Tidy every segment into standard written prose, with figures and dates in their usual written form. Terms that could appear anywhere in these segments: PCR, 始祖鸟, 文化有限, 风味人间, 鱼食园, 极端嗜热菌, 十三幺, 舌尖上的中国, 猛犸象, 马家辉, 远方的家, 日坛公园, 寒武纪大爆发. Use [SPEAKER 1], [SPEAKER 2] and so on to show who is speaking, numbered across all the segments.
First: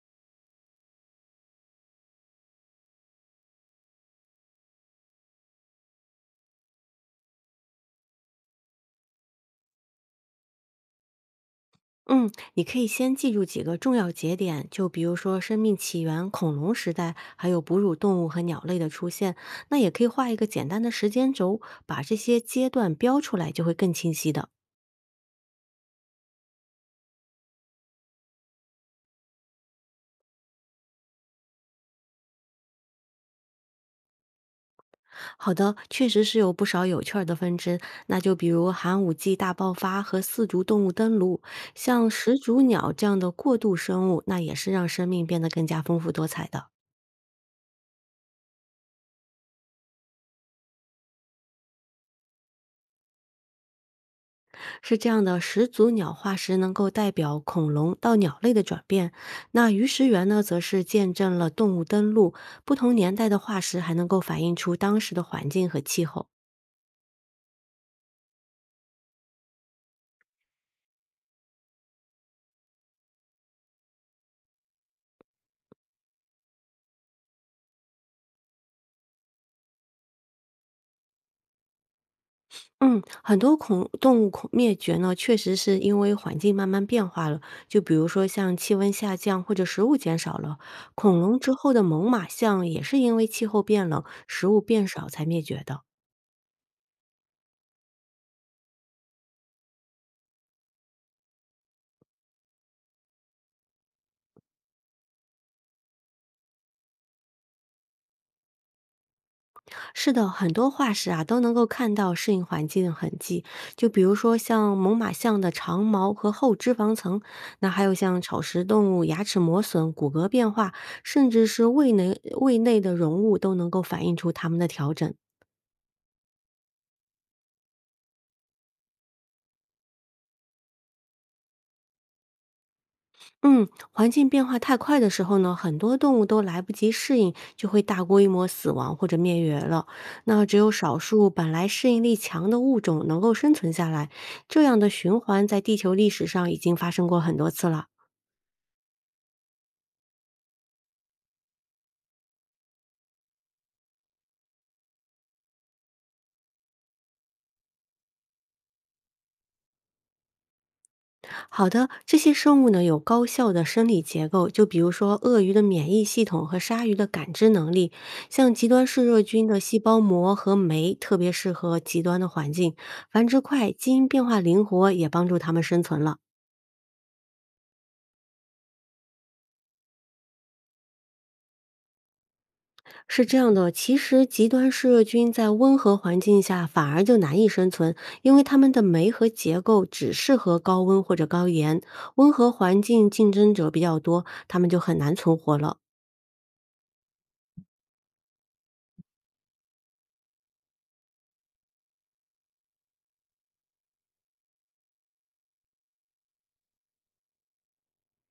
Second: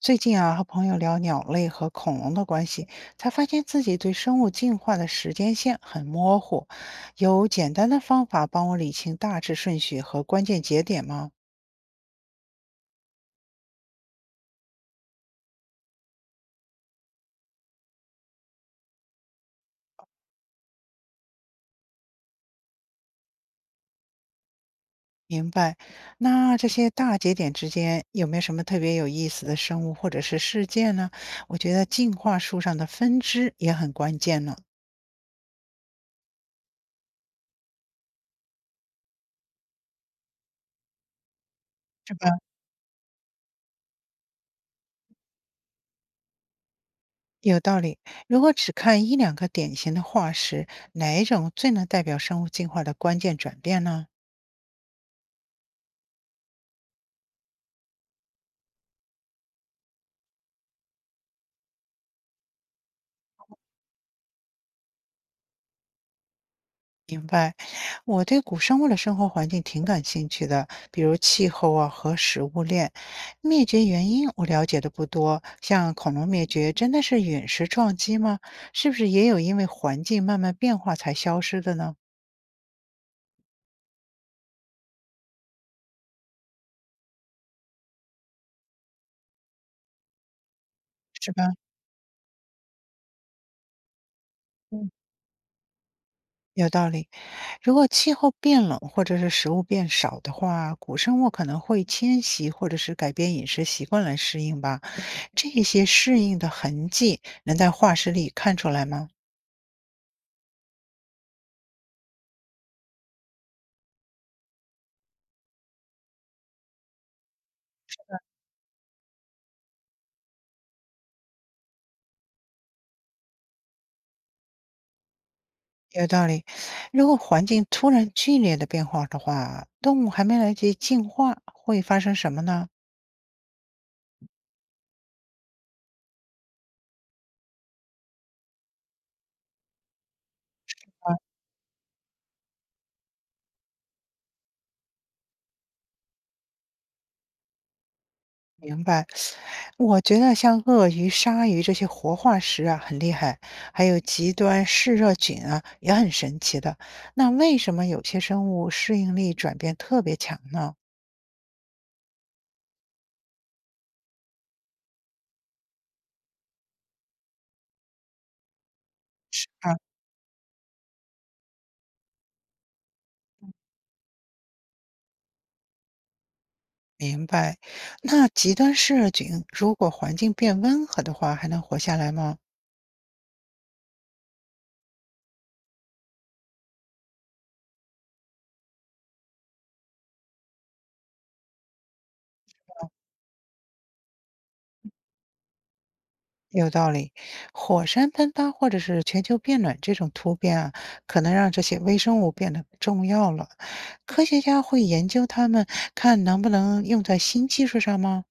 [SPEAKER 1] 最近啊，和朋友聊鸟类和恐龙的关系，才发现自己对生物进化的时间线很模糊。有简单的方法帮我理清大致顺序和关键节点吗？
[SPEAKER 2] 嗯，你可以先记住几个重要节点，就比如说生命起源、恐龙时代，还有哺乳动物和鸟类的出现。那也可以画一个简单的时间轴，把这些阶段标出来，就会更清晰的。
[SPEAKER 1] 明白。那这些大节点之间有没有什么特别有意思的生物或者是事件呢？我觉得进化树上的分支也很关键呢，
[SPEAKER 2] 好的，确实是有不少有趣儿的分支，那就比如寒武纪大爆发和四足动物登陆，像
[SPEAKER 1] 是吧？
[SPEAKER 2] 始祖鸟这样的过渡生物，那也是让生命变得更加丰富多彩的。
[SPEAKER 1] 有道理。如果只看一两个典型的化石，哪一种最能代表生物进化的关键转变呢？
[SPEAKER 2] 是这样的，始祖鸟化石能够代表恐龙到鸟类的转变，那鱼食园呢，则是见证了动物登陆。不同年代的化石还能够反映出当时的环境和气候。
[SPEAKER 1] 明白，我对古生物的生活环境挺感兴趣的，比如气候啊和食物链。灭绝原因我了解的不多，像恐龙灭绝真的是陨石撞击吗？是不是也有因为环境慢慢变化才消失的呢？
[SPEAKER 2] 嗯，很多恐动物恐灭绝呢，确实是因为环境慢慢变化了。就比如说像气温下降或者食物减少了，恐
[SPEAKER 1] 是
[SPEAKER 2] 龙
[SPEAKER 1] 吧？
[SPEAKER 2] 之后的猛犸象也是因为气候变冷、食物变
[SPEAKER 1] 嗯，
[SPEAKER 2] 少才灭绝的。
[SPEAKER 1] 有道理。如果气候变冷或者是食物变少的话，古生物可能会迁徙或者是改变饮食习惯来适应吧。这些适应的痕迹能在化石里看出来吗？
[SPEAKER 2] 是的，很多化石啊都能够看到适应环境的痕迹，就比如说像猛犸象的长毛和厚脂肪层，那还有像草食动物牙齿磨损、骨骼变化，甚至是胃内的溶物都能够反映出它们的调整。
[SPEAKER 1] 有道理，如果环境突然剧烈的变化的话，动物还没来及进化，会发生什么呢？
[SPEAKER 2] 嗯，环境变化太快的时候呢，很多动物都来不及适应，就会大规模死亡或者灭绝了。那只有少数本来适应力强的物种能够生存下来，这样的循环在地球历史上已经发生过很多次了。
[SPEAKER 1] 明白，我觉得像鳄鱼、鲨鱼这些活化石啊很厉害，还有极端嗜热菌啊也很神奇的。那为什么有些生物适应力转变特别强呢？
[SPEAKER 2] 好的，这些生物呢有高效的生理结构，就比如说鳄鱼的免疫系统和鲨鱼的感知能力，像极端嗜热菌
[SPEAKER 1] 是
[SPEAKER 2] 的
[SPEAKER 1] 啊，
[SPEAKER 2] 细胞膜和酶特别适合极端的环境，繁殖快，基因变化灵活，也帮助它们生存了。
[SPEAKER 1] 明白。那极端嗜热菌如果环境变温和的话，还能活下来吗？
[SPEAKER 2] 是这样的，其实极端嗜热菌在温和环境下反而就难以生存，因为它们的酶和结构只适合高温或者高盐，温和环境竞争者比较多，它们就很难存活了。
[SPEAKER 1] 有道理，火山喷发或者是全球变暖这种突变啊，可能让这些微生物变得重要了。科学家会研究它们，看能不能用在新技术上吗？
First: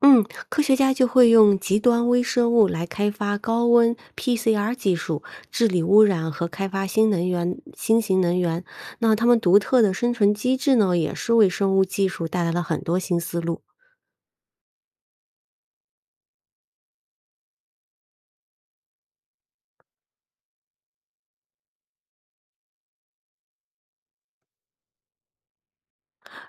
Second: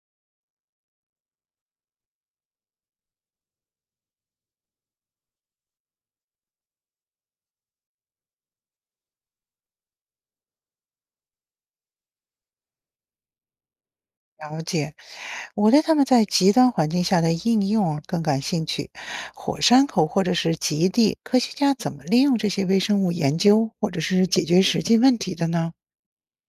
[SPEAKER 2] 嗯，科学家就会用极端微生物来开发高温 PCR 技术，治理污染和开发新能源、新型能源。那它们独特的生存机制呢，也是为生物技术带来了很多新思路。
[SPEAKER 1] 了解，我对他们在极端环境下的应用啊更感兴趣。火山口或者是极地，科学家怎么利用这些微生物研究或者是解决实际问题的呢？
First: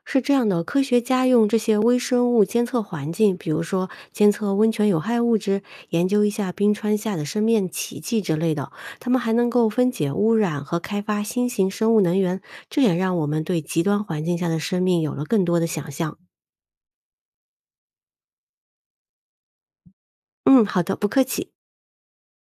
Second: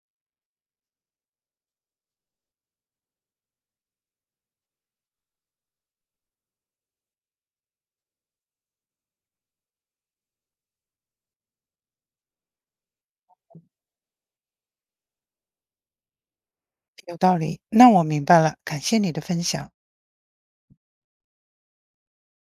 [SPEAKER 2] 是这样的，科学家用这些微生物监测环境，比如说监测温泉有害物质，研究一下冰川下的生命奇迹之类的。他们还能够分解污染和开发新型生物能源，这也让我们对极端环境下的生命有了更多的想象。
[SPEAKER 1] 有道理，那我明白了，感谢你的分享。
[SPEAKER 2] 嗯，好的，不客气。